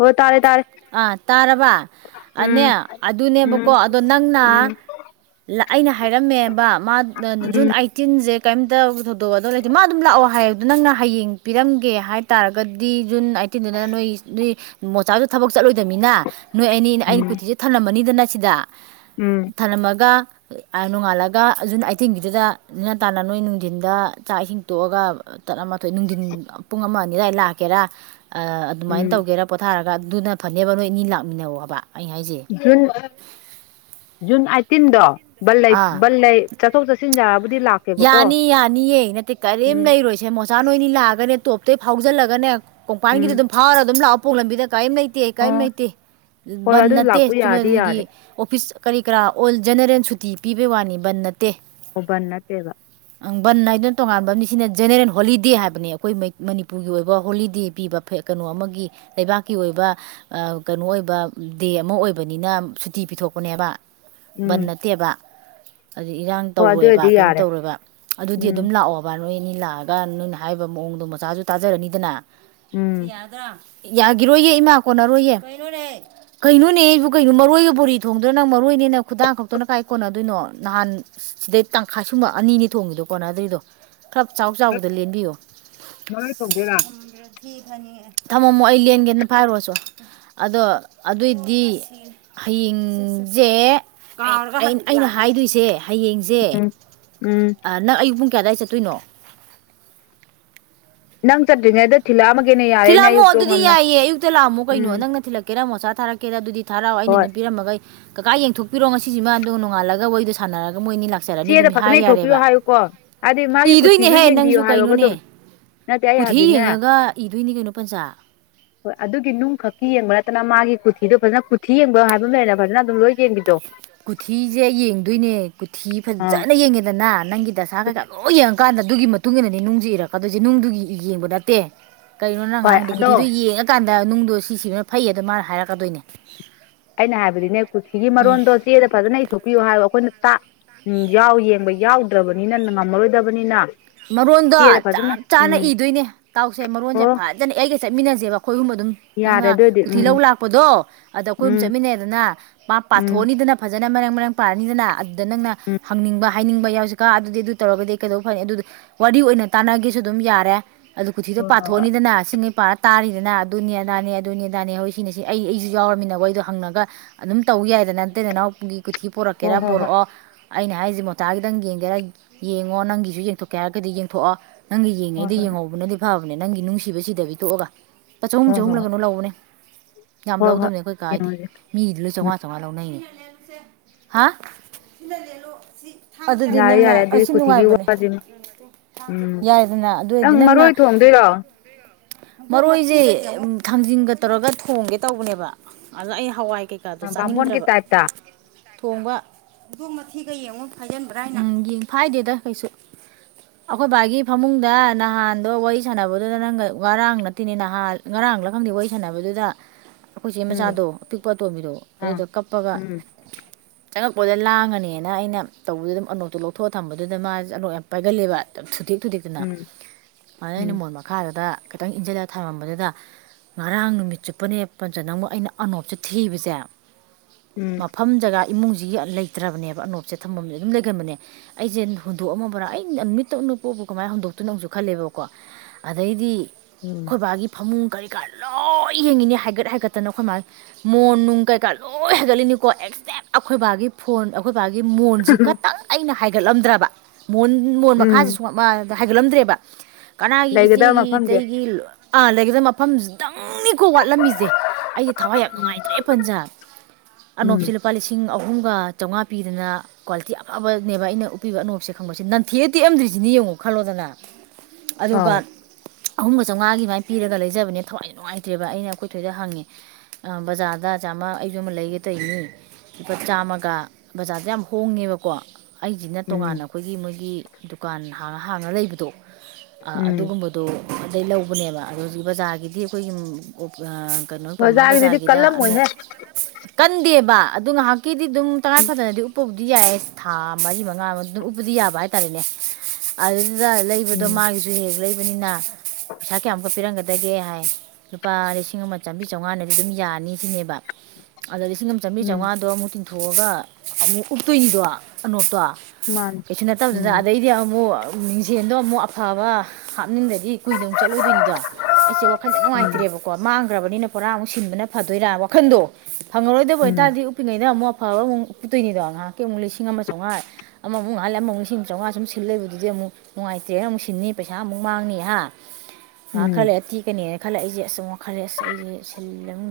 ꯍꯣ ꯇꯥꯏ ꯑꯥ ꯇꯥꯔꯕꯅꯦ ꯎꯝ ꯑꯗꯨꯅꯦꯕꯀꯣ ꯎꯝ ꯑꯗꯣ ꯅꯪꯅ ꯎꯝ ꯑꯩꯅ ꯍꯥꯏꯔꯝꯃꯦꯕꯕꯥ ꯃꯥ ꯖꯨꯟ ꯎꯝ ꯑꯠ ꯇꯤꯟꯁꯦ ꯀꯩꯝꯇ ꯊꯧꯗꯣꯛ ꯑꯗꯨ ꯂꯩꯇꯦ ꯃꯥ ꯑꯗꯨꯝ ꯂꯥꯛꯑꯣ ꯍꯥꯏꯗꯣ ꯅꯪꯅ ꯍꯌꯦꯡ ꯄꯤꯔꯝꯒꯦ ꯍꯥꯏ ꯇꯥꯔꯒꯗꯤ ꯖꯨꯟ ꯇꯤꯟꯗꯨꯗꯅ ꯅꯣꯏ ꯅꯣꯏ ꯃꯣꯆꯥꯗꯨꯁꯨ ꯊꯕꯛ ꯆꯠꯂꯣꯏꯗꯕꯃꯤꯅ ꯅꯣꯏ ꯑꯅꯤꯅ ꯎꯝ ꯑꯩꯅ ꯀꯨꯇꯤꯁꯦ ꯊꯜꯂꯝꯃꯅꯤꯗꯅ ꯁꯤꯗ ꯎꯝ ꯊꯝꯂꯝꯃꯒ ꯅꯣꯡꯉꯥꯜꯂꯒ ꯖꯨꯟ ꯑꯥꯏꯇꯤꯟꯒꯤꯗꯨꯗ ꯑꯗꯨ ꯅꯦ ꯇꯥꯟꯅ ꯅꯣꯏ ꯅꯨꯡꯊꯤꯟꯗ ꯆꯥꯛ ꯏꯁꯤꯡ ꯇꯣꯛꯑꯒ ꯇꯔꯥ ꯃꯥꯥꯊꯣꯏ ꯅꯨꯡꯗꯤꯟ ꯄꯨꯡ ꯑꯃ ꯑꯅꯤꯗꯥꯏ ꯂꯥꯛꯀꯦꯔꯥ ꯑꯗꯨꯃꯥꯏꯅ ꯎꯝ ꯇꯧꯒꯦꯔꯥ ꯄꯣꯊꯥꯔꯒ ꯑꯗꯨꯅ ꯐꯅꯦꯕ ꯅꯣꯏ ꯑꯅꯤ ꯂꯥꯛꯃꯤꯟꯅꯧ ꯍꯥꯏꯕ ꯑꯩ ꯍꯥꯏꯁꯦ ꯖꯨꯟ ꯖꯨꯟ ꯑꯥꯏꯠꯇꯤꯟꯗꯣ ꯕꯟ ꯂꯩ ꯑꯥ ꯕꯟ ꯂꯩ ꯆꯠꯊꯣꯛ ꯆꯠꯁꯤꯟ ꯌꯥꯔꯕꯨꯗꯤ ꯂꯥꯛ꯫ ꯌꯥꯅꯤ ꯌꯥꯅꯤꯌꯦ ꯅꯠꯇꯦ ꯀꯔꯤꯝ ꯂꯩꯔꯣꯏꯁꯦ ꯃꯣꯆꯥ ꯅꯣꯏꯅꯤ ꯂꯥꯛꯑꯒꯅꯦ ꯇꯣꯞꯇ ꯐꯥꯎꯖꯤꯜꯂꯒꯅꯦ ꯎꯝ ꯀꯣꯡꯄꯥꯟꯒꯤꯗꯤ ꯑꯗꯨꯝ ꯐꯥꯎꯔꯒ ꯑꯗꯨꯝ ꯂꯥꯛꯑꯣꯄꯣ ꯂꯝꯕꯤꯗ ꯀꯔꯤꯝ ꯂꯩ ꯅꯠꯇꯦ ꯀꯔꯤꯝ ꯑꯣ ꯂꯩꯇꯦ ꯍꯣꯏ ꯕꯟ ꯑꯗꯨ ꯅꯠꯇꯦ ꯂꯥꯛꯄ ꯌꯥꯗꯤ ꯆꯨꯝꯅꯗꯒꯤ ꯌꯥꯔꯦ ꯑꯣꯐꯤꯁ ꯀꯔꯤ ꯀꯔꯥ ꯑꯣꯜ ꯖꯦꯅꯔꯦꯜ ꯁꯨꯇꯤ ꯄꯤꯕꯩ ꯋꯥꯅꯤ ꯕꯟ ꯅꯠꯇꯦ ꯑꯣ ꯕꯟ ꯅꯠꯇꯦꯕ ꯕꯟ ꯍꯥꯏꯅꯥꯗꯨꯅ ꯇꯣꯉꯥꯟꯕꯅꯤꯁꯤꯅ ꯖꯦꯅꯦꯔꯦꯜ ꯍꯣꯂꯤꯗꯦ ꯍꯥꯏꯕꯅꯤ ꯑꯩꯈꯣꯏ ꯃꯩ ꯃꯅꯤꯄꯨꯔꯒꯤ ꯑꯣꯏꯕ ꯍꯣꯂꯤꯗꯦ ꯄꯤꯕ ꯀꯩꯅꯣ ꯑꯃꯒꯤ ꯂꯩꯕꯥꯛꯀꯤ ꯑꯣꯏꯕ ꯀꯩꯅꯣ ꯑꯣꯏꯕ ꯗꯦ ꯑꯃ ꯑꯣꯏꯕꯅꯤꯅ ꯁꯨꯇꯤ ꯄꯤꯊꯣꯛꯄꯅꯦꯕ ꯎꯝ ꯕꯟ ꯅꯠꯇꯦꯕ ꯍꯥꯏꯗꯤ ꯏꯔꯥꯡ ꯍꯣꯏ ꯑꯗꯨ ꯇꯧꯔꯦꯕ ꯑꯣꯏꯗꯤ ꯀꯩ ꯌꯥꯔꯦ ꯇꯧꯔꯣꯢꯕ ꯑꯗꯨꯗꯤ ꯎꯝ ꯑꯗꯨꯝ ꯂꯥꯛꯑꯣꯕ ꯅꯣꯏ ꯑꯅꯤ ꯂꯥꯛꯑꯒ ꯅꯣꯏꯅ ꯍꯥꯏꯔꯤꯕ ꯃꯑꯣꯡꯗꯣ ꯃꯣꯆꯥꯁꯨ ꯇꯥꯖꯔꯅꯤꯗꯅ ꯎꯝ ꯌꯥꯗ꯭ꯔꯥ ꯌꯥꯈꯤꯔꯣꯏꯌꯦ ꯏꯃꯥ ꯀꯣꯟꯅꯔꯣꯏꯌꯦ ꯀꯩꯅꯣꯅꯦ ꯀꯩꯅꯣꯅꯦ ꯑꯩꯕꯨ ꯀꯩꯅꯣ ꯃꯔꯣꯏꯒ ꯕꯣꯔꯤ ꯊꯣꯡꯗꯣꯏꯣ ꯅꯪ ꯃꯔꯣꯏꯅꯦ ꯅꯪ ꯈꯨꯗꯥꯡ ꯈꯛꯇꯅ ꯀꯥꯏ ꯀꯣꯟꯅꯗꯣꯏꯅꯣ ꯅꯍꯥꯟ ꯁꯤꯗꯩ ꯇꯪꯈꯥꯏ ꯁꯨꯝꯕ ꯑꯅꯤ ꯊꯣꯡꯉꯤꯗꯣ ꯀꯣꯅꯗꯔꯤꯗꯣ ꯈꯞ ꯆꯥꯎ ꯆꯥꯎꯕꯗ ꯂꯦꯟꯕꯤꯌꯣ ꯃꯔꯣꯏ ꯊꯣꯡꯗꯣꯏꯔꯥ [unintelligible] ꯍꯌꯦꯡꯖꯦ ꯑꯩ ꯑꯩꯅ ꯍꯥꯏꯗꯣꯏꯖꯦ ꯍꯌꯦꯡꯖꯦ ꯎꯝ ꯅꯪ ꯑꯌꯨꯛ ꯄꯨꯡ ꯀꯗꯥꯏ ꯆꯠꯇꯣꯏꯅꯣ ꯅꯪ ꯆꯠꯇꯔꯤ ꯉꯩꯗ ꯊꯤꯜꯂꯛ ꯑꯃꯒꯦꯅꯦ ꯊꯤꯜꯂꯛꯑꯃꯣ ꯑꯗꯨꯗꯤ ꯌꯥꯏꯌꯦ ꯑꯌꯨꯛꯇ ꯂꯥꯛꯑꯝꯃꯣ ꯀꯩꯅꯣ ꯎꯝ ꯅꯪ ꯊꯤꯜꯂꯛ ꯀꯦꯔ ꯃꯣꯆꯥ ꯊꯔꯛꯀꯗ ꯑꯗꯨꯗꯤ ꯊꯔꯛꯑꯣ ꯑꯩꯅ ꯍꯣꯏ ꯑꯗꯨꯝ ꯄꯤꯔꯝꯒ ꯀꯀꯥ ꯌꯦꯡꯊꯣꯛꯄꯤꯔꯣ ꯉꯁꯤꯁꯤꯃꯗꯨ ꯅꯣꯡꯉꯜꯂꯒ ꯋꯥꯔꯤꯗꯣ ꯁꯅꯔꯒ ꯃꯣꯏꯅꯤ ꯂꯥꯛ ꯂꯥꯛꯆꯔꯅꯤ ꯆꯦꯗ ꯑꯗꯨꯝ ꯐꯖꯅ ꯍꯥꯏ ꯏꯊꯣꯛꯄꯤꯌꯣ ꯌꯥꯔꯦꯕ ꯍꯥꯏꯌꯨꯀꯣ ꯍꯥꯏꯗꯤ ꯃꯥꯒꯤ ꯀꯨꯊꯤꯁꯨ ꯏꯗꯣꯏꯅꯦꯍꯦ ꯌꯦꯡꯕꯤꯌꯣ ꯅꯪꯁꯨ ꯍꯥꯏꯌꯣꯕ ꯑꯗꯨꯝ ꯀꯩꯅꯣꯅꯦ ꯅꯠꯇꯦ ꯑꯩ ꯀꯨꯊꯤ ꯍꯥꯏꯕꯗꯤꯅꯦ ꯌꯦꯡꯉꯒ ꯏꯗꯣꯏꯅꯤ ꯀꯩꯅꯣ ꯄꯟꯆꯥ [unintelligible] ꯍꯣꯏ ꯑꯗꯨꯒꯤ ꯅꯨꯡꯈꯛꯀꯤ ꯌꯦꯡꯕ ꯅꯠꯇꯅ ꯃꯥꯒꯤ ꯀꯨꯊꯤꯗꯣ ꯐꯖꯅ ꯀꯨꯊꯤ ꯌꯦꯡꯕꯣ ꯍꯥꯏꯕ ꯑꯃ ꯂꯩꯅ ꯐꯖꯅ ꯑꯗꯨꯝ ꯂꯣꯏ ꯌꯦꯡꯕꯤꯗꯣ ꯀꯨꯊꯤꯖꯦ ꯌꯦꯡꯗꯣꯏꯅꯦ ꯀꯨꯊꯤ ꯑꯥ ꯐꯖꯅ ꯌꯦꯡꯉꯦꯗꯅ ꯅꯪꯒꯤ ꯗꯁꯥ ꯀꯩꯀꯥ ꯂꯣꯏ ꯌꯦꯡ ꯀꯥꯟꯗ ꯑꯗꯨꯒꯤ ꯃꯇꯨꯡ ꯏꯟꯅꯅꯦ ꯅꯨꯡꯁꯦ ꯏꯔꯛꯀꯗꯣꯏꯁꯦ ꯅꯨꯡꯗꯨꯒꯤ ꯌꯦꯡꯕ ꯅꯠꯇꯦ ꯀꯔꯤꯅꯣ ꯅꯪ ꯍꯣꯏ ꯑꯉꯥꯡꯗꯣ ꯑꯗꯣ ꯀꯨꯊꯤꯗꯣ ꯌꯦꯡꯉꯀꯥꯟꯗ ꯅꯨꯡꯗꯣ ꯁꯤꯁꯤꯕꯅ ꯐꯩꯗꯣ ꯃꯥꯅ ꯍꯥꯏꯔꯛꯀꯗꯣꯏꯅꯦ ꯑꯩꯅ ꯍꯥꯏꯕꯗꯤꯅꯦ ꯀꯨꯊꯤꯒꯤ ꯎꯝ ꯃꯔꯣꯟꯗꯣ ꯆꯦꯗ ꯐꯖꯅ ꯊꯣꯛꯄꯤꯌꯨ ꯍꯥꯏ ꯑꯩꯈꯣꯏꯅ ꯇꯥꯛ ꯎꯝ ꯌꯥꯎ ꯌꯦꯡꯕ ꯌꯥꯎꯗ꯭ꯔꯕꯅꯤꯅ ꯉꯝꯃꯔꯣꯏꯗꯕꯅꯤꯅ ꯃꯔꯣꯟꯗꯣ ꯆꯦꯗ ꯐꯖꯅ ꯆꯞ ꯆꯥꯅ ꯎꯝ ꯏꯗꯣꯏꯅꯦ ꯇꯥꯎꯁꯦ ꯃꯔꯣꯟꯁꯦ ꯑꯣ ꯐꯥ ꯐꯖꯅ ꯑꯩꯒ ꯆꯠꯃꯤꯟꯅꯁꯦꯕ ꯑꯩꯈꯣꯏꯍꯨꯝꯕ ꯑꯗꯨꯝ ꯌꯥꯔꯦ ꯅꯪꯅ ꯑꯗꯨꯑꯣꯏꯗꯤ ꯀꯨꯊꯤ ꯎꯝ ꯂꯧ ꯂꯥꯛꯄꯗꯣ ꯑꯗ ꯑꯩꯈꯣꯏ ꯑꯍꯨꯝ ꯎꯝ ꯆꯠꯃꯤꯟꯅꯩꯗꯅ ꯃꯥ ꯎꯝ ꯄꯥꯊꯣꯛꯑꯅꯤꯗꯅ ꯐꯖꯅ ꯃꯔꯥꯡ ꯃꯔꯥꯡ ꯄꯥꯔꯅꯤꯗꯅ ꯑꯗꯨꯗ ꯅꯪꯅ ꯎꯝ ꯍꯪꯅꯤꯡꯕ ꯍꯥꯏꯅꯤꯡꯕ ꯌꯥꯎꯁꯤ ꯀꯥ ꯑꯗꯨꯗꯤ ꯑꯗꯨ ꯇꯧꯔꯒꯗꯤ ꯀꯩꯗꯧꯕ ꯐꯅꯤ ꯑꯗꯨ ꯋꯥꯔꯤ ꯑꯣꯏꯅ ꯇꯥꯟꯅꯒꯁꯨ ꯑꯗꯨꯝ ꯌꯥꯔꯦ ꯑꯗꯨ ꯀꯨꯊꯤꯗꯣ ꯍꯣꯏ ꯄꯥꯊꯣꯛꯑꯅꯤꯗꯅ ꯁꯤꯡꯉꯩ ꯄꯥꯔ ꯇꯥꯔꯤꯗꯅ ꯑꯗꯨꯅꯤ ꯑꯗꯥꯅꯦ ꯑꯗꯨꯅꯤ ꯑꯗꯥꯅꯦ ꯍꯧꯖꯤ ꯁꯤꯅ ꯁꯤ ꯑꯩ ꯑꯩꯁꯨ ꯌꯥꯎꯔꯝꯃꯤꯅꯕ ꯋꯔꯤꯗꯣ ꯍꯪꯉꯒ ꯑꯗꯨꯝ ꯇꯧ ꯌꯥꯏꯗꯅ ꯅꯠꯇꯦ ꯅꯅꯥꯎꯒꯤ ꯀꯊꯤ ꯄꯣꯔꯛꯀꯦꯔꯥ ꯍꯣꯏ ꯍꯣꯏ ꯍꯣꯏ ꯍꯣꯏ ꯄꯣꯔꯛꯑꯣ ꯑꯩꯅ ꯍꯥꯏꯔꯤꯁꯦ ꯃꯣꯆꯥꯒꯤꯗꯪ ꯌꯦꯡꯒꯦꯔꯥ ꯌꯦꯡꯉꯣ ꯅꯪꯒꯤꯁꯨ ꯌꯦꯡꯊꯣꯛꯀꯦ ꯍꯥꯏꯔꯒꯗꯤ ꯌꯦꯡꯊꯣꯛꯑꯣ ꯅꯪꯒꯤ ꯍꯣꯏ ꯍꯣꯏ ꯌꯦꯡꯉꯩꯗ ꯍꯣꯏ ꯌꯦꯡꯍꯧꯕꯅꯗꯤ ꯐꯕꯅꯦ ꯅꯪꯒꯤ ꯅꯨꯡꯁꯤꯕꯁꯤꯗꯕꯤ ꯇꯣꯛꯑꯒ ꯂꯨꯄꯥ ꯆꯍꯨꯝ ꯍꯣꯏ ꯆꯍꯨꯝꯂ ꯍꯣꯏ ꯅꯩꯅꯣ ꯂꯧꯕꯅꯦ ꯌꯥꯝ ꯍꯣꯏ ꯍꯣꯏ ꯂꯧꯗꯕꯅꯦ ꯑꯩꯈꯣꯏ ꯀꯥꯥꯒꯤꯗꯤ ꯌꯦꯡꯉꯁꯦ ꯃꯤꯒꯤꯗꯤ ꯂꯣꯏ ꯎꯝ ꯆꯧꯉꯥ ꯆꯧꯉꯥ ꯂꯧꯅꯩꯅꯦ ꯍꯥ ꯑꯗꯨꯗꯤ ꯌꯥꯔꯦ ꯅꯪꯅ ꯌꯥꯔꯦ ꯑꯗꯨꯗꯤ ꯑꯁꯤ ꯀꯨꯊꯤꯒꯤ ꯅꯨꯡꯉꯥꯏꯕꯅꯦ ꯋꯥꯁꯤꯃ ꯎꯝ ꯌꯥꯏꯗꯅ ꯑꯗꯨ ꯅꯪ ꯑꯣꯏꯔꯗꯤ ꯅꯪꯅ ꯃꯔꯣꯏ ꯊꯣꯡꯗꯣꯏꯔꯣ ꯃꯔꯣꯏꯁꯦ ꯊꯥꯡꯖꯤꯟꯒ ꯇꯧꯔꯒ ꯊꯣꯡꯒꯦ ꯇꯧꯕꯅꯦꯕ ꯑꯗꯣ ꯑꯩ ꯍꯋꯥꯏ ꯀꯩꯀꯩ ꯕꯥꯝꯕꯣꯟꯒꯤ ꯇꯥꯏꯠꯞꯇꯥ ꯊꯣꯡꯕ ꯍꯧꯗꯣꯡ ꯃꯊꯤꯒ ꯌꯦꯡꯉ ꯐꯟꯕ꯭ꯔꯥ ꯅ ꯐꯥꯏꯗꯦꯗ ꯀꯩꯁꯨ ꯑꯩꯈꯣꯏ ꯕꯥꯏꯒꯤ ꯐꯃꯨꯡꯗ ꯅꯍꯥꯟꯗꯣ ꯋꯥꯔꯤ ꯁꯥꯟꯅꯕꯗꯨꯗ ꯅꯪ ꯉꯥꯔꯥꯡ ꯅꯠꯇꯦꯅꯦ ꯅꯍꯥꯟ ꯉꯔꯥꯡꯂ ꯈꯪꯗꯦ ꯋꯥꯔꯤ ꯁꯥꯟꯅꯕꯗꯨꯗ [inaudible] ꯑꯩꯈꯣꯏ ꯆꯦ ꯃꯆꯥꯗꯣ ꯑꯄꯤꯛꯄ ꯑꯇꯣꯝꯕꯤꯗꯣ ꯑꯥ ꯑꯗꯨꯗꯣ ꯀꯞꯄꯒ ꯎꯝ ꯆꯪꯉꯛꯄꯗ ꯂꯥꯡꯉꯅꯦꯅ ꯑꯩꯅ ꯇꯧꯕꯗ ꯑꯗꯨꯝ ꯑꯅꯣꯛꯇꯣ ꯂꯧꯊꯣꯛꯑ ꯊꯝꯕꯗꯨꯗ ꯃꯥꯁꯦ ꯆꯂꯣꯛ ꯌꯥꯝ ꯄꯥꯏꯒꯜꯂꯦꯕ ꯊꯨꯗꯦꯛ ꯊꯨꯗꯦꯛꯇꯅ ꯎꯝ ꯑꯗꯨ ꯑꯩꯅ ꯎꯝ ꯃꯣꯟ ꯃꯈꯥꯗꯨꯗ ꯈꯤꯇꯪ ꯏꯟꯁꯤꯜꯂꯒ ꯊꯝꯃꯝꯕꯗꯨꯗ ꯉꯔꯥꯡ ꯅꯨꯃꯤꯠ ꯆꯨꯞꯄꯅꯦ ꯄꯟꯖ ꯅꯪꯕꯨ ꯑꯃꯨꯛ ꯑꯩꯅ ꯑꯅꯣꯞꯁꯦ ꯊꯤꯕꯁꯦ ꯎꯝ ꯃꯐꯝ ꯖꯒꯥ ꯏꯃꯨꯡꯁꯤꯒꯤ ꯂꯩꯇ꯭ꯔꯕꯅꯦꯕ ꯑꯅꯣꯞꯁꯦ ꯊꯝꯐꯝꯁꯦ ꯑꯗꯨꯝ ꯂꯩꯒꯟꯕꯅꯦ ꯑꯩꯁꯦ ꯍꯨꯟꯗꯣꯛꯑꯃꯕ꯭ꯔꯥ ꯑꯩꯩꯅ ꯅꯨꯃꯤꯠꯇ ꯎꯄꯛꯞ ꯄꯣꯛꯄꯨ ꯀꯃꯥꯏꯅ ꯍꯧꯟꯗꯣꯛꯇꯨꯏꯅꯣ ꯑꯃꯨꯛꯁꯨ ꯈꯜꯂꯦꯕꯀꯣ ꯑꯗꯩꯗꯤ ꯎꯝ ꯑꯩꯈꯣꯏ ꯕꯥꯒꯤ ꯐꯃꯨꯡ ꯀꯔꯤ ꯀꯔ ꯂꯣꯏ ꯌꯦꯡꯉꯤꯅꯤ ꯍꯥꯏꯒꯠ ꯍꯥꯏꯒꯠꯇꯅ ꯑꯩꯈꯣꯏ ꯃꯥꯒꯤ ꯃꯣꯟ ꯅꯨꯡ ꯀꯩꯀꯥ ꯂꯣꯏ ꯍꯥꯏꯒꯠꯂꯤꯅꯤꯀꯣ ꯑꯦꯛꯖꯦꯛ ꯑꯩꯈꯣꯏ ꯕꯥꯒꯤ ꯐꯣꯟ ꯑꯩꯈꯣꯏ ꯕꯥꯒꯤ ꯃꯣꯟꯁꯤ ꯈꯛꯇꯪ ꯑꯩꯅ ꯍꯥꯏꯒꯠꯂꯝꯗ꯭ꯔꯕ ꯃꯣꯟ ꯃꯣꯟ ꯃꯈꯥꯁꯦ ꯎꯝ ꯁꯨꯝ ꯃꯥꯗ ꯍꯥꯏꯒꯠꯂꯝꯗ꯭ꯔꯦꯕ ꯀꯅꯥꯒꯤ ꯂꯩꯒꯗꯕ ꯏꯆꯦꯒꯤ ꯃꯐꯝꯁꯦ ꯏꯇꯩꯒꯤ ꯑꯥ ꯂꯩꯒꯗ ꯃꯐꯝꯁꯤꯇꯪꯅꯤꯀꯣ ꯋꯥꯠꯂꯝꯃꯤꯁꯦ ꯑꯩꯁꯦ ꯊꯋꯥꯏ ꯌꯥꯝ ꯎꯝ ꯅꯨꯡꯉꯥꯏꯇ꯭ꯔꯦ ꯄꯟꯁ ꯑꯅꯣꯞꯁꯤ ꯎꯝ ꯂꯨꯄꯥ ꯂꯤꯁꯤꯡ ꯑꯍꯨꯝꯒ ꯆꯥꯝꯃꯉꯥ ꯄꯤꯗꯅ ꯀ꯭ꯋꯥꯂꯤꯇꯤ ꯑꯐꯕꯅꯦꯕ ꯑꯩꯅ ꯎꯞꯄꯤꯕ ꯑꯅꯣꯛꯞꯁꯦ ꯅꯟꯊꯦꯛꯑ ꯇꯦꯛꯑꯝꯗ꯭ꯔꯤꯁꯤꯅꯦ ꯌꯦꯡꯉꯣ ꯈꯜꯂꯣꯗꯅ ꯑꯗꯨꯒ ꯑꯥꯎ ꯑꯍꯨꯝꯒ ꯆꯥꯝꯃꯉꯥ ꯑꯗꯨꯃꯥꯏ ꯄꯤꯔꯒ ꯂꯩꯖꯕꯅꯦ ꯊꯋꯥꯏ ꯅꯨꯡꯉꯥꯏꯇ꯭ꯔꯦꯕ ꯑꯩꯅ ꯑꯩꯈꯣꯏ ꯊꯣꯏꯗ ꯍꯪꯉꯦ ꯑ ꯕꯖꯥꯔꯗ ꯆꯥꯝꯃ ꯑꯩ ꯖꯨ ꯑꯃ ꯂꯩꯒꯦ ꯇꯔꯤꯅꯤ ꯂꯨꯄꯥ ꯆꯥꯝꯃꯒ ꯕꯖꯥꯔꯗ ꯌꯥꯝ ꯍꯣꯡꯉꯦꯕꯀꯣ ꯑꯩꯁꯤꯅ ꯎꯝ ꯇꯣꯉꯥꯟꯅ ꯑꯩꯈꯣꯏꯒꯤ ꯃꯣꯏꯒꯤ ꯗꯨꯀꯥꯟ ꯍꯥꯡꯉ ꯍꯥꯡꯉ ꯂꯩꯕꯗꯣ ꯎꯝ ꯑꯗꯨꯒꯨꯝꯕꯗ ꯑꯣ ꯑꯗꯩ ꯂꯧꯕꯅꯦꯕ ꯑꯗꯣ ꯍꯧꯖꯤꯛ ꯕꯖꯥꯔꯒꯤꯗꯤ ꯑꯩꯈꯣꯏꯒꯤ ꯀꯩꯅꯣ ꯄꯥꯎꯅꯥ ꯑꯣꯖꯥꯒꯤꯗꯨꯗꯤ ꯕꯖꯥꯔꯒꯤꯗ ꯑꯃꯨꯛ ꯀꯜꯂꯝꯃꯣꯏꯍꯦ ꯀꯟꯗꯦꯕ ꯑꯗꯨ ꯉꯥꯏꯍꯥꯛ ꯀꯤꯗꯤ ꯑꯗꯨꯝ ꯇꯉꯥꯏ ꯐꯗꯅꯗꯤ ꯎꯄꯕꯨꯗꯤ ꯌꯥꯏ ꯊꯥ ꯃꯔꯤ ꯃꯉꯥ ꯑꯗꯨꯝ ꯕꯨꯗꯤ ꯌꯥꯕ ꯍꯥꯏꯇꯥꯔꯦꯅꯦ ꯑꯗꯨꯗꯨꯗ ꯂꯩꯕꯗꯣ ꯎꯝ ꯃꯥꯒꯤꯁꯨ ꯍꯦꯛ ꯂꯩꯕꯅꯤꯅ ꯄꯩꯁꯥ ꯀꯌꯥꯃꯨꯛꯀ ꯄꯤꯔꯝꯒꯗꯒꯦ ꯍꯥꯏ ꯂꯨꯄꯥ ꯂꯤꯁꯤꯡ ꯑꯃ ꯆꯥꯝꯔꯤ ꯆꯥꯝꯃꯉꯥꯗꯗꯤ ꯑꯗꯨꯝ ꯌꯥꯅꯤ ꯁꯤꯅꯦꯕ ꯑꯗꯣ ꯂꯤꯁꯤꯡ ꯆꯥꯝꯃꯔꯤ ꯎꯝ ꯆꯥꯝꯃꯉꯥꯗꯣ ꯑꯃꯨꯛ ꯇꯤꯡꯊꯣꯛꯑꯒ ꯑꯃꯨꯛ ꯎꯞꯇꯣꯏꯅꯤꯗꯣ ꯑꯅꯣꯛꯇꯣ ꯃꯥꯅꯤ ꯀꯩꯁꯨ ꯅꯠꯇꯕꯗꯨꯗ ꯎꯝ ꯑꯗꯩꯗꯤ ꯑꯃꯨꯛ ꯃꯤꯡꯁꯦꯜꯗꯣ ꯑꯃꯨꯛ ꯑꯐꯕ ꯍꯥꯞꯅꯤꯡꯗꯗꯤ ꯀꯨꯏꯅ ꯆꯠꯂꯣꯏꯗꯣꯏꯅꯤꯗꯣ ꯑꯩꯁꯦ ꯋꯥꯈꯟꯗ ꯎꯝ ꯅꯨꯡꯉꯥꯏꯇ꯭ꯔꯦꯕꯀ ꯀꯣ ꯃꯥꯡꯈ꯭ꯔꯕꯅꯤꯅ ꯄꯨꯔꯥ ꯑꯃꯨꯛ ꯁꯤꯟꯕꯅ ꯐꯗꯣꯏꯔꯥ ꯋꯥꯈꯟꯗꯣ ꯐꯪꯉꯔꯣꯏꯗꯕ ꯎꯝ ꯑꯣꯏꯇꯥꯔꯗꯤ ꯎꯞꯄꯤꯉꯩꯩꯗ ꯑꯃꯨꯛ ꯑꯐꯕ ꯑꯃꯨꯛ ꯄꯨꯇꯨꯏꯅꯤꯗꯣ ꯉꯥꯏꯍꯥꯛꯀꯤ ꯑꯃꯨꯛ ꯂꯤꯁꯤꯡ ꯑꯃ ꯆꯥꯝꯃꯉꯥ ꯑꯃꯨꯛꯍꯂ ꯑꯃꯨꯛ ꯂꯤꯁꯤꯡ ꯆꯥꯝꯃꯉꯥ ꯁꯨꯝ ꯁꯤꯜ ꯂꯩꯕꯗꯨꯗꯤ ꯑꯃꯨꯛ ꯅꯨꯡꯉꯥꯏꯇ꯭ꯔꯦ ꯑꯃꯨꯛ ꯁꯤꯟꯅꯤ ꯄꯩꯁꯥ ꯑꯃꯨꯛ ꯃꯥꯡꯅꯤ ꯍꯥ ꯉꯥꯏꯍꯥꯛ ꯎꯝ ꯈꯔ ꯂꯩꯔ ꯇꯦꯛꯀꯅꯤꯅ ꯈꯜꯂꯛ ꯑꯩꯁꯦꯁꯨꯝ ꯋꯥꯈꯜꯂꯦ ꯑꯁ ꯑꯩꯁꯦ ꯁꯤꯜ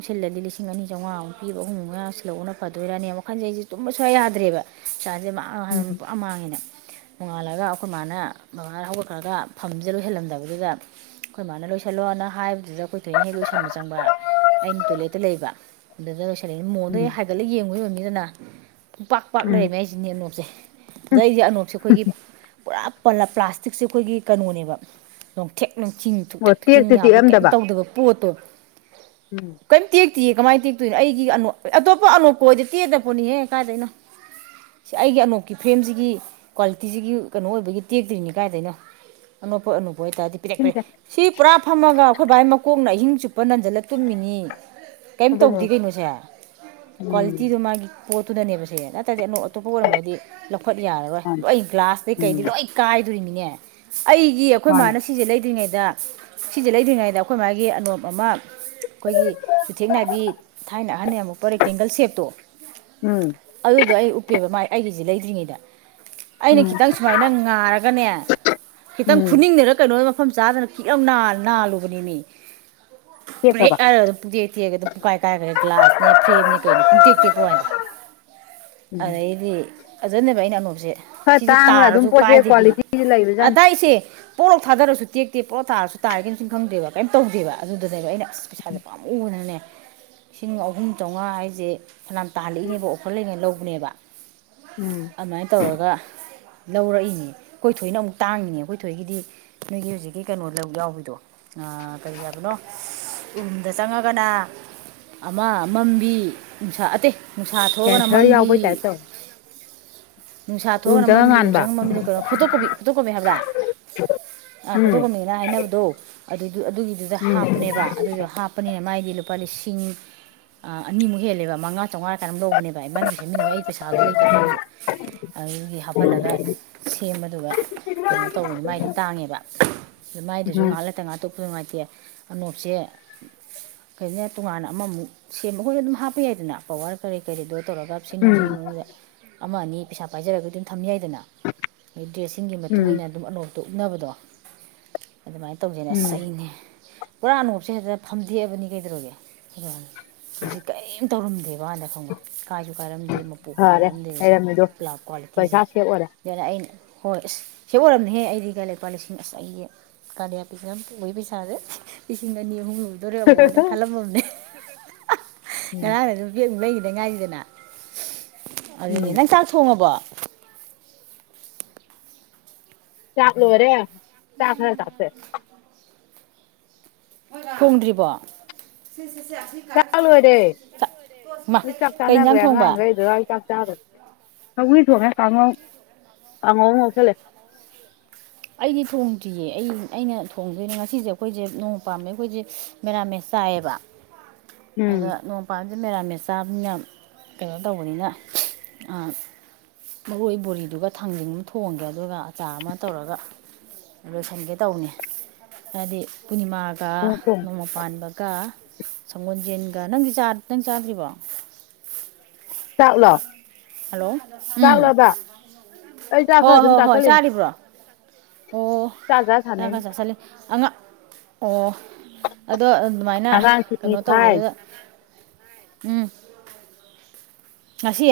ꯁꯤꯜꯂꯗꯤ ꯂꯤꯁꯤꯡ ꯑꯅꯤꯥꯆꯝꯃꯉꯃꯨꯛ ꯄꯤꯕ ꯑꯍꯨꯝꯃꯨꯛ ꯁꯤꯜꯂꯧꯕꯅ ꯐꯗꯣꯏꯔꯅꯤ ꯋꯥꯈꯟꯁꯦ ꯑꯩꯁꯦ ꯇꯨꯝꯕ ꯁꯨꯛꯌꯥ ꯌꯥꯗ꯭ꯔꯦꯕ ꯄꯩꯁꯥꯁꯦ ꯎꯝ ꯎꯝ ꯄꯨꯔꯥ ꯃꯥꯡꯉꯦꯅ ꯅꯣꯡꯉꯥꯜꯂꯒ ꯑꯩꯈꯣꯏ ꯃꯥꯅ ꯕꯕꯥꯅ ꯍꯧꯒꯠꯈ꯭ꯔꯒ ꯐꯝꯁꯤ ꯂꯣꯏꯍꯜꯂꯝꯗꯕꯗꯨꯗ ꯑꯩꯈꯣꯏ ꯃꯥꯅ ꯂꯣꯏꯁꯤꯜꯂꯣꯅ ꯍꯥꯏꯕꯗꯨꯗ ꯑꯩꯈꯣꯏ ꯊꯣꯏꯅ ꯍꯦꯛ ꯂꯣꯏꯁꯟꯕ ꯆꯪꯕ ꯑꯩꯅ ꯇꯣꯏꯂꯦꯠꯇ ꯂꯩꯕ ꯑꯗꯨꯗ ꯂꯣꯏꯁꯤꯜꯂꯤꯉꯩ ꯎꯝ ꯃꯣꯟꯗꯣꯍꯦꯛ ꯍꯥꯏꯒꯠꯂ ꯌꯦꯡꯉꯨꯏ ꯑꯣꯏꯝꯅꯤꯗꯅ ꯄꯨꯡꯄꯥꯛ ꯄꯥꯛ ꯎꯝ ꯂꯩꯔꯝꯃꯦ ꯍꯥꯏꯖꯤꯅꯦ ꯑꯅꯣꯞꯁꯦ ꯑꯗ ꯑꯩꯖꯤ ꯑꯅꯣꯞꯁꯦ ꯑꯩꯈꯣꯏꯒꯤ ꯄꯨꯔꯥ ꯄꯜꯂ ꯄ꯭ꯂꯥꯁꯇꯤꯛꯁꯦ ꯑꯩꯈꯣꯏꯒꯤ ꯀꯩꯅꯣꯅꯦꯕ ꯅꯣꯡꯊꯦꯛ ꯅꯨꯡꯆꯤꯡ ꯑꯣ ꯊꯨꯞꯇꯦꯛ ꯊꯦꯛꯆꯤꯟ ꯇꯦꯛꯇꯤ ꯌꯥꯕꯤ ꯀꯦꯝ ꯇꯦꯛꯑꯝꯗꯕ ꯇꯧꯗꯕ ꯄꯣꯠꯇꯣ ꯎꯝ ꯀꯩꯝ ꯇꯦꯛꯇꯤꯌꯦ ꯀꯃꯥꯏ ꯇꯦꯛꯇꯣꯏꯅꯣ ꯑꯩꯒꯤ ꯑꯅꯣ ꯑꯇꯣꯞꯄ ꯑꯅꯣꯛꯄ ꯑꯣꯏꯗꯤ ꯇꯦꯑꯗꯄꯣꯠꯅꯤꯍꯦ ꯀꯥꯏꯗꯩꯅꯣ ꯁꯤ ꯑꯩꯒꯤ ꯑꯅꯣꯛ ꯀꯤ ꯐ꯭ꯔꯦꯝꯖꯤꯒꯤ ꯀ꯭ꯋꯥꯂꯤꯇꯤꯖꯤꯒꯤ ꯀꯩꯅꯣ ꯑꯣꯏꯕꯒꯤ ꯇꯦꯛꯇ꯭ꯔꯤꯅꯤ ꯀꯥꯏꯗꯩꯅꯣ ꯑꯅꯣꯄ ꯑꯅꯣꯄ ꯑꯣꯏꯇꯥꯗꯤ ꯄꯤꯔꯛꯈ꯭ꯔꯦ ꯁꯤꯝꯁꯦ ꯁꯤ ꯄꯨꯔꯥ ꯐꯝꯃꯒ ꯑꯩꯈꯣꯏ ꯕꯥꯏ ꯃꯀꯣꯛꯅ ꯑꯍꯤꯡ ꯆꯨꯞꯄ ꯅꯟꯖꯜꯂ ꯇꯨꯝꯃꯤꯅꯤ ꯀꯩꯝ ꯑꯗꯨꯅꯦ ꯇꯧꯗꯦ ꯀꯩꯅꯣ ꯁꯦ ꯎꯝ ꯀ꯭ꯋꯥꯂꯤꯇꯤꯗꯣ ꯃꯥꯒꯤ ꯄꯣꯠꯇꯨꯗꯅꯦꯕ ꯁꯦ ꯅꯠꯇꯗꯤ ꯑꯅꯣꯛ ꯑꯇꯣꯞꯄ ꯑꯣꯏꯔꯝꯃꯗꯤ ꯂꯧꯈꯠ ꯌꯥꯔꯔꯣꯏ ꯃꯥꯅꯤ ꯂꯣꯏ ꯒ꯭ꯂꯥꯁꯇꯩꯩ ꯎꯝ ꯀꯩꯗꯩ ꯂꯣꯏ ꯀꯥꯏꯗꯣꯔꯤꯃꯤꯅꯦ ꯑꯩꯒꯤ ꯑꯩꯈꯣꯏ ꯃꯥꯅꯤ ꯃꯥꯅ ꯁꯤꯖꯦ ꯂꯩꯗ꯭ꯔꯤꯉꯩꯗ ꯁꯤꯖꯦ ꯂꯩꯗ꯭ꯔꯤꯉꯩꯗ ꯑꯩꯈꯣꯏ ꯃꯥꯒꯤ ꯑꯅꯣꯞ ꯑꯃ ꯑꯩꯈꯣꯏꯒꯤ ꯆꯨꯊꯦꯛ ꯅꯥꯏꯕꯤ ꯊꯥꯏꯅ ꯑꯍꯟꯅ ꯌꯥꯝ ꯎꯞꯄ ꯔꯦꯛꯇꯦꯡꯒꯜ ꯁꯦꯞꯇꯣ ꯎꯝ ꯑꯗꯨꯗꯣ ꯑꯩ ꯎꯞꯄꯦꯕ ꯃꯥꯏ ꯑꯩꯒꯤꯖꯦ ꯂꯩꯗ꯭ꯔꯤꯉꯩꯗ ꯑꯩꯅ ꯎꯝ ꯈꯤꯇꯪ ꯁꯨꯃꯥꯏꯅ ꯉꯥꯔꯒꯅꯦ ꯈꯤꯇꯪ ꯎꯝ ꯈꯨꯅꯤꯡꯅꯔ ꯀꯩꯅꯣ ꯃꯐꯝ ꯆꯥꯗꯅ [unintelligible] ꯅꯥꯜꯂꯨ ꯅꯥꯜꯂꯨꯕꯅꯦꯃꯤ ꯄ꯭ꯔꯦꯛ ꯇꯦꯛꯈ꯭ꯔꯕ ꯍꯥꯏꯔꯒ ꯄꯨꯡꯇꯦꯛ ꯇꯦꯛꯑꯒ ꯑꯗꯨꯝ ꯄꯨꯀꯥꯏ ꯀꯥꯏꯒ꯭ꯔꯦ ꯒ꯭ꯂꯥꯁꯅꯦ ꯐ꯭ꯔꯦꯝꯅꯦ ꯀꯩꯩꯅꯦ ꯄꯨꯡꯇꯦꯛ ꯇꯦꯛꯄ ꯋꯥꯟꯗ [unintelligible] ꯎꯝ ꯑꯗꯩꯗꯤ ꯑꯗꯩꯅꯦꯕ ꯑꯩꯅ ꯑꯅꯣꯞꯖꯦ ꯈꯔ ꯁꯤꯗꯤ ꯇꯥꯡꯕꯅ ꯑꯗꯨꯝ ꯇꯥꯔꯖꯨ ꯄꯣꯠꯁꯦ ꯀꯥꯏꯗꯕꯤ ꯀ꯭ꯋꯥꯂꯤꯇꯤꯗꯤ ꯂꯩꯕꯖꯥꯠꯅꯤ ꯑꯇꯩꯁꯦ ꯄꯣꯛꯂꯥꯎ ꯊꯥꯗꯔꯁꯨ ꯇꯦꯛꯇꯦ ꯄꯣꯛꯔꯥ ꯇꯥꯔꯁꯨ ꯇꯥꯌꯦꯒꯩ ꯃꯁꯤꯡ ꯈꯪꯗ꯭ꯔꯦꯕ ꯀꯩꯝ ꯇꯧꯗꯦꯕ ꯑꯗꯨꯗꯅꯦꯕ ꯑꯩꯅ ꯑꯁ ꯄꯩꯁꯥꯖꯦ ꯄꯥꯝꯃꯨꯕꯅꯅꯦ ꯂꯤꯁꯤꯡ ꯑꯍꯨꯝ ꯆꯧꯉꯥ ꯍꯥꯏꯖꯦ ꯐꯅꯌꯥꯝ ꯇꯥꯍꯜꯂꯛꯏꯅꯦꯕ ꯑꯣꯐꯔ ꯂꯩꯉꯩ ꯂꯧꯕꯅꯦꯕ ꯎꯝ ꯑꯗꯨꯃꯥꯏꯟ ꯇꯧꯔꯒ ꯂꯧꯔꯛꯏꯅꯦ ꯑꯩꯈꯣꯏ ꯊꯣꯏꯅ ꯑꯃꯨꯛ ꯇꯥꯡꯉꯤꯅꯦ ꯑꯩꯈꯣꯏ ꯊꯣꯏꯒꯤꯗꯤ ꯅꯣꯏꯒꯤ ꯍꯨꯖꯤꯛꯀꯤ ꯀꯩꯅꯣ ꯂꯧ ꯌꯥꯎꯕꯤꯗꯣ ꯑ ꯀꯔꯤ ꯍꯥꯏꯕꯅꯣ ꯎꯨꯝꯗ ꯆꯪꯉꯒꯅ ꯑꯃ ꯃꯝꯕꯤ ꯅꯨꯡꯁꯥ ꯑꯠꯇꯦ ꯅꯨꯡꯁꯥ ꯊꯣꯛꯑꯒꯅ ꯁꯦꯟꯁꯔ ꯃꯝꯕꯤ ꯌꯥꯎꯕꯩ ꯇꯥꯏꯞ ꯇꯧꯋꯦ ꯅꯨꯡꯁꯥ ꯔꯨꯝ ꯊꯣꯛꯑꯅ ꯃꯝꯕꯤ ꯎꯔꯨꯝ ꯉꯥꯟꯕ ꯆꯪꯉ ꯃꯝꯕꯤꯗꯣ ꯀꯩꯅꯣ ꯐꯨꯇꯣꯀꯣꯄꯤ ꯐꯨꯇꯣꯀꯣꯄꯤ ꯍꯥꯏꯕ꯭ꯔꯥ ꯑ ꯎꯝ ꯐꯣꯇꯣꯀꯣꯃꯤꯅ ꯍꯥꯏꯅꯕꯗꯣ ꯑꯗꯨꯗꯨ ꯑꯗꯨꯒꯤꯗꯨꯗ ꯎꯝ ꯍꯥꯞꯄꯅꯦꯕ ꯑꯗꯨꯗ ꯍꯥꯞ ꯄꯅꯦ ꯃꯥꯏꯗꯤ ꯂꯨꯄꯥ ꯂꯤꯁꯤꯡ ꯑꯅꯤꯃꯨꯛ ꯍꯦꯜꯂꯦꯕ ꯃꯉꯥ ꯆꯧꯉꯥꯔ ꯀꯌꯥꯅꯣꯝ ꯂꯧ ꯑꯣꯅꯦꯕꯥꯏ ꯏꯃꯥꯅꯤꯒꯤ ꯁꯦꯝꯃꯤꯟꯅꯔꯨꯔ ꯑꯩ ꯄꯩꯁꯥꯗ ꯂꯩ ꯇꯕ ꯑꯩꯖꯨ ꯑꯗꯨꯒꯤ ꯍꯥꯞꯐꯜꯂꯒ ꯁꯦꯝꯕꯗꯨꯒ ꯀꯩꯅꯣ ꯇꯧꯕꯅꯤ ꯃꯥꯏꯗꯤ ꯇꯥꯡꯉꯦꯕ ꯃꯥꯏꯗꯨꯖꯨ ꯎꯝ ꯉꯥꯏꯍꯥꯛ ꯂꯩꯇ ꯉꯥꯏꯍꯥꯛꯇ ꯅꯨꯡꯉꯥꯏꯇꯦ ꯑꯅꯣꯞꯁꯦ ꯐꯩꯅꯦ ꯇꯣꯉꯥꯟꯅ ꯑꯃꯃꯨꯛ ꯁꯦꯝꯕ ꯍꯣꯏ ꯑꯗꯨꯝ ꯍꯥꯞꯄ ꯌꯥꯏꯗꯅ ꯄꯋꯥꯔ ꯀꯔꯤ ꯀꯔꯤꯗꯣ ꯇꯧꯔꯒ ꯁꯦꯝꯅꯤꯡ ꯁꯦꯝꯅꯤꯡ ꯎꯝ ꯃꯑꯣꯡꯗ ꯑꯃ ꯑꯅꯤ ꯄꯩꯁꯥ ꯄꯥꯏꯖꯔꯒ ꯗꯨꯝ ꯊꯝ ꯌꯥꯏꯗꯅ [unintelligible] ꯗ꯭ꯔꯦꯁꯁꯤꯡꯒꯤ ꯃꯇꯨꯡ ꯎꯝ ꯏꯟꯅ ꯑꯗꯨꯝ ꯑꯅꯣꯛꯇꯣ ꯎꯞꯅꯕꯗꯣ ꯑꯗꯨꯃꯥꯏ ꯇꯧꯗꯅ ꯑꯁ ꯎꯝ ꯑꯩꯅꯦ ꯄꯨꯔꯥ ꯑꯅꯣꯞꯁꯦ ꯍꯦꯛꯇ ꯐꯝꯗꯦꯛꯑꯕꯅꯤ ꯀꯩꯗꯧꯔꯒꯦ ꯃꯁꯤ ꯀꯦꯝ ꯇꯧꯔꯝꯗꯦꯕ ꯍꯥꯟꯅ ꯈꯪꯕ ꯀꯥꯏꯖꯨ ꯀꯥꯏꯔꯝꯗꯦ ꯃꯄꯨ ꯐꯔꯦ ꯂꯩꯔꯝꯃꯤꯗꯣ ꯄꯩꯁꯥ ꯁꯦꯞ ꯑꯣꯏꯔꯦ ꯑꯗꯨꯅꯦ ꯑꯩꯅ ꯍꯣꯏ ꯏꯁ ꯁꯦꯞ ꯑꯣꯏꯔꯝꯅꯦꯍꯦ ꯑꯩꯗꯤ ꯀꯥꯏ ꯂꯨꯄꯥ ꯂꯤꯁꯤꯡ ꯑꯁ ꯑꯩꯒꯤ ꯀꯥꯗꯤꯌꯥ ꯄꯩꯁꯥ ꯄꯨꯕꯩ ꯄꯩꯁꯥꯖꯦ ꯂꯤꯁꯤꯡ ꯑꯅꯤꯍꯨꯝ ꯂꯣꯏ ꯗꯣꯔꯦ ꯑꯃꯨꯛ ꯑꯅ ꯈꯜꯂꯝꯃꯝꯅꯦ ꯍꯥ ꯎꯝ ꯉꯔꯥꯡꯅ ꯗꯨ ꯕꯦꯛ ꯑꯃꯨꯛ ꯂꯩꯒꯤꯗ ꯉꯥꯏꯔꯤꯗꯅ ꯑꯗꯨꯅꯦ ꯎꯝ ꯅꯪ ꯆꯥꯛ ꯊꯣꯡꯉꯕꯣ ꯆꯥꯥꯛ ꯂꯣꯏꯔꯦ ꯆꯥꯛ ꯈꯔ ꯆꯥꯊꯣꯛꯑꯦ ꯊꯣꯡꯗ꯭ꯔꯤꯕꯣ [unintelligible] ꯆꯥꯛ ꯂꯣꯏꯔꯦ ꯃꯥ ꯃꯤ ꯆꯥꯛ ꯀꯩ ꯌꯦꯟꯖꯥꯡ ꯆꯥꯅꯒ꯭ꯔꯦ ꯊꯣꯡꯕ ꯑꯉꯥꯡꯒꯩ ꯗꯗꯥꯏ ꯆꯥꯛ ꯆꯥꯕꯅꯤ ꯊꯧꯏ ꯊꯣꯡꯉꯦ ꯀꯥꯡꯉꯧ ꯀꯥꯡꯉꯧ ꯉꯧꯁꯜꯂꯦ ꯑꯩꯗꯤ ꯊꯣꯡꯗ꯭ꯔꯤꯌꯦ ꯑꯩ ꯑꯩꯅ ꯊꯣꯡꯗꯣꯏꯅꯦ ꯉꯁꯤꯁꯦ ꯑꯩꯈꯣꯏꯁꯦ ꯅꯣꯡꯃ ꯄꯥꯝꯕꯗꯩ ꯑꯩꯈꯣꯏꯁꯦ ꯃꯦꯔꯥꯃꯦꯁ ꯆꯥꯏꯌꯦꯕ [unintelligible] ꯑꯗ ꯎꯝ ꯅꯣꯡ ꯄꯥꯟꯕꯁꯦ ꯃꯦꯔꯥꯃꯦꯦꯠ ꯆꯥꯕꯅꯤꯅ ꯀꯩꯅꯣ ꯇꯧꯕꯅꯤꯅ ꯃꯔꯣꯏ ꯕꯣꯔꯤꯗꯨꯒ ꯊꯥꯡꯖꯡ ꯑꯃ ꯊꯣꯡꯒꯦ ꯑꯗꯨꯒ ꯑꯆꯥ ꯑꯃ ꯇꯧꯔꯒ ꯂꯣꯏꯁꯤꯟꯒꯦ ꯇꯧꯅꯤ ꯍꯥꯏꯗꯤ ꯄꯨꯔꯅꯤꯃꯥꯒ ꯊꯣꯡꯉꯦ ꯅꯃꯥ ꯄꯥꯟꯕꯒ ꯁꯪꯒꯣꯜꯖꯦꯟꯒ [unintelligible] ꯅꯪꯗꯤ ꯅꯪ ꯆꯥꯗ꯭ꯔꯤꯕꯣ ꯆꯥꯛꯂꯣ ꯍꯜꯂꯣ ꯎꯝ ꯆꯥꯛꯂꯣꯕ ꯑꯩ ꯆꯥꯛ ꯍꯣꯏ ꯈꯔ ꯁꯨꯝ ꯍꯣꯏ ꯍꯣꯏ ꯆꯥꯁꯜꯂꯤꯅꯤ ꯆꯥꯔꯤꯕ꯭ꯔꯣ ꯑꯣ ꯆꯥꯛ ꯆꯥ ꯆꯥꯛꯀ ꯁꯥꯟꯅꯩꯅꯤ ꯆꯥꯠꯁꯜꯂꯤ ꯑꯉꯥꯡ ꯑꯣ ꯑꯗꯣ ꯑꯗꯨꯃꯥꯏꯅ ꯑꯉꯥꯡ ꯁꯨꯇꯤ ꯀꯩꯅꯣ ꯊꯥꯏ ꯇꯧꯕꯗꯨꯗ ꯎꯝ ꯉꯁꯤ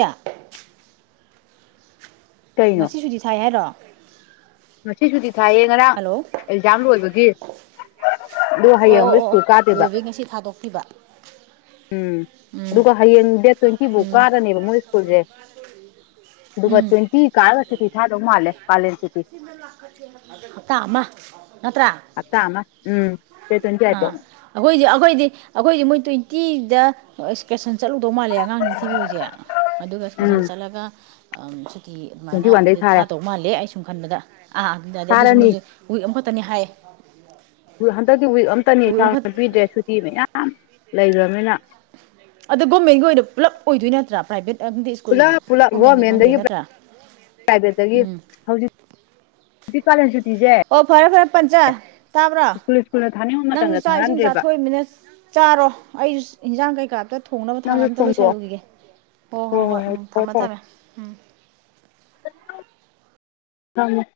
ꯀꯩꯅꯣ ꯉꯁꯤꯁꯨꯇꯤ ꯊꯥꯏ ꯍꯥꯏꯔꯣ ꯉꯁꯤ ꯁꯨꯇꯤ ꯊꯥꯏꯌꯦ ꯉꯔꯥꯡ ꯍꯜꯂꯣ ꯑꯦꯛꯖꯥꯝ ꯂꯣꯏꯕꯒꯤ ꯑꯗꯨꯒ ꯑꯣ ꯍꯌꯦꯡ ꯑꯣ ꯑꯃꯨꯛ ꯑꯣ ꯏꯁ꯭ꯀꯨꯜ ꯀꯥꯗꫭꯏꯕ ꯂꯣꯏꯕꯩ ꯉꯁꯤ ꯊꯥꯗꯣꯛꯄꯤꯕ ꯎꯝ ꯑꯗꯨꯒ ꯍꯌꯦꯡ ꯗꯦꯠ ꯇ꯭ꯋꯦꯟꯇꯤ ꯕꯨꯛ ꯎꯝ ꯀꯥꯔꯅꯦꯕ ꯃꯣꯏ ꯏꯁ꯭ꯀꯨꯜꯁꯦ ꯑꯗꯨꯒ ꯎꯝ ꯇ꯭ꯋꯦꯟꯇꯤ ꯀꯥꯔꯒ ꯁꯨꯇꯤ ꯊꯥꯗꯧ ꯃꯥꯜꯂꯦ ꯀꯥꯂꯦꯟ ꯁꯨꯇꯤ ꯂꯥꯛ [unintelligible] ꯍꯞꯇꯥ ꯑꯃ ꯅꯠꯇ꯭ꯔꯥ ꯍꯞꯇꯥ ꯑꯃ ꯎꯝ ꯗꯦꯠ ꯇ꯭ꯋꯦꯟꯇꯤ ꯑꯩꯠꯄꯧ ꯑꯥ ꯑꯩꯈꯣꯏꯗꯤ ꯑꯩꯈꯣꯏꯗꯤ ꯑꯩꯈꯣꯏꯗꯤ ꯃꯣꯏ ꯇ꯭ꯋꯦꯟꯇꯤꯗ ꯑ‌ꯦꯛꯀꯔꯁꯟ ꯆꯠꯂꯨꯗꯧ ꯃꯥꯜꯂꯦ ꯑꯉꯥꯡ ꯅꯤꯡꯊꯤꯕꯤ ꯍꫭꯏꯗꯤ ꯑꯗꯨꯒ ꯑꯦꯁꯀꯔꯁꯟ ꯎꯝ ꯆꯠꯂꯒ ꯀꯤ ꯇ꯭ꯋꯦꯟꯇꯤ ꯑꯗꯨꯃꯥꯏꯅ ꯋꯥꯟꯗꯩ ꯑꯗꯩ ꯊꯥꯔꯦ ꯊꯥꯗꯧ ꯃꯥꯜꯂꯦ ꯑꯩ ꯁꯨꯝ ꯈꯟꯕꯗ ꯑꯥ ꯑꯗꯨ ꯑꯗꯨꯁꯨ ꯊꯥꯔꯅꯤ ꯃꯣꯏꯁꯨ ꯋꯤꯛ ꯑꯃꯈꯛꯇꯅꯤ ꯍꯥꯏꯌꯦ ꯍꯟꯗꯛꯇꯤ ꯋꯤꯛ ꯑꯝꯇꯅꯤ ꯋꯤꯛ ꯑꯃꯈꯛ ꯁꯥꯡꯅ ꯄꯤꯗ꯭ꯔꯦ ꯁꯨꯇꯤ ꯃꯌꯥꯝ ꯂꯩꯈ꯭ꯔꯕꯅꯤꯅ ꯑꯗꯣ ꯒꯣꯔꯃꯦꯟꯒꯤ ꯑꯣꯏꯅ ꯄꯨꯂꯞ ꯑꯣꯏꯗꯣꯏ ꯅꯠꯇ꯭ꯔꯥ ꯄ꯭ꯔꯥꯏꯕꯦꯠ ꯗꯤ ꯏꯁ꯭ꯀꯨꯜ ꯄꯨꯂꯞ ꯄꯨꯂꯞ ꯒꯣꯔꯃꯦꯟꯒꯤ ꯈꯪꯗꯦ ꯒꯣꯔꯃꯦꯟꯗꯒꯤ ꯅꯠꯇ꯭ꯔꯥ ꯎꯝ [inaudible] ꯁꯤ ꯀꯥꯂꯦꯟ ꯁꯨꯇꯤꯁꯦ ꯑꯣ ꯐꯔꯦ ꯐꯔꯦ ꯄꯟꯆꯥ ꯇꯥꯕ꯭ꯔꯣ ꯏꯁ꯭ꯀꯨꯜ ꯏꯁ꯭ꯀꯨꯜꯅ ꯊꯥꯅꯤꯡꯉꯕ ꯅꯪꯁꯨ ꯃꯇꯝꯗ ꯆꯥꯛ ꯏꯁꯤꯡ ꯊꯥꯍꯟꯗ꯭ꯔꯦꯕ ꯆꯥꯊꯣꯛꯣꯏ ꯃꯤꯅ ꯆꯥꯔꯣ ꯑꯩꯁꯨ ꯏꯟꯖꯥꯡ ꯀꯩꯀꯥ ꯥꯝꯇ ꯊꯣꯡꯅꯕ ꯊꯥꯡꯅ ꯅꯪꯁꯨ ꯑꯝꯇ ꯊꯣꯡꯗꯣꯛꯑꯣ ꯂꯣꯏꯁꯜꯂꯨꯈꯤꯒꯦ ꯍꯣ ꯍꯣ ꯍꯣꯏ ꯎꯝ ꯊꯝꯃꯦ ꯊꯝꯃꯦ ꯎꯝ ꯑ [unintelligible]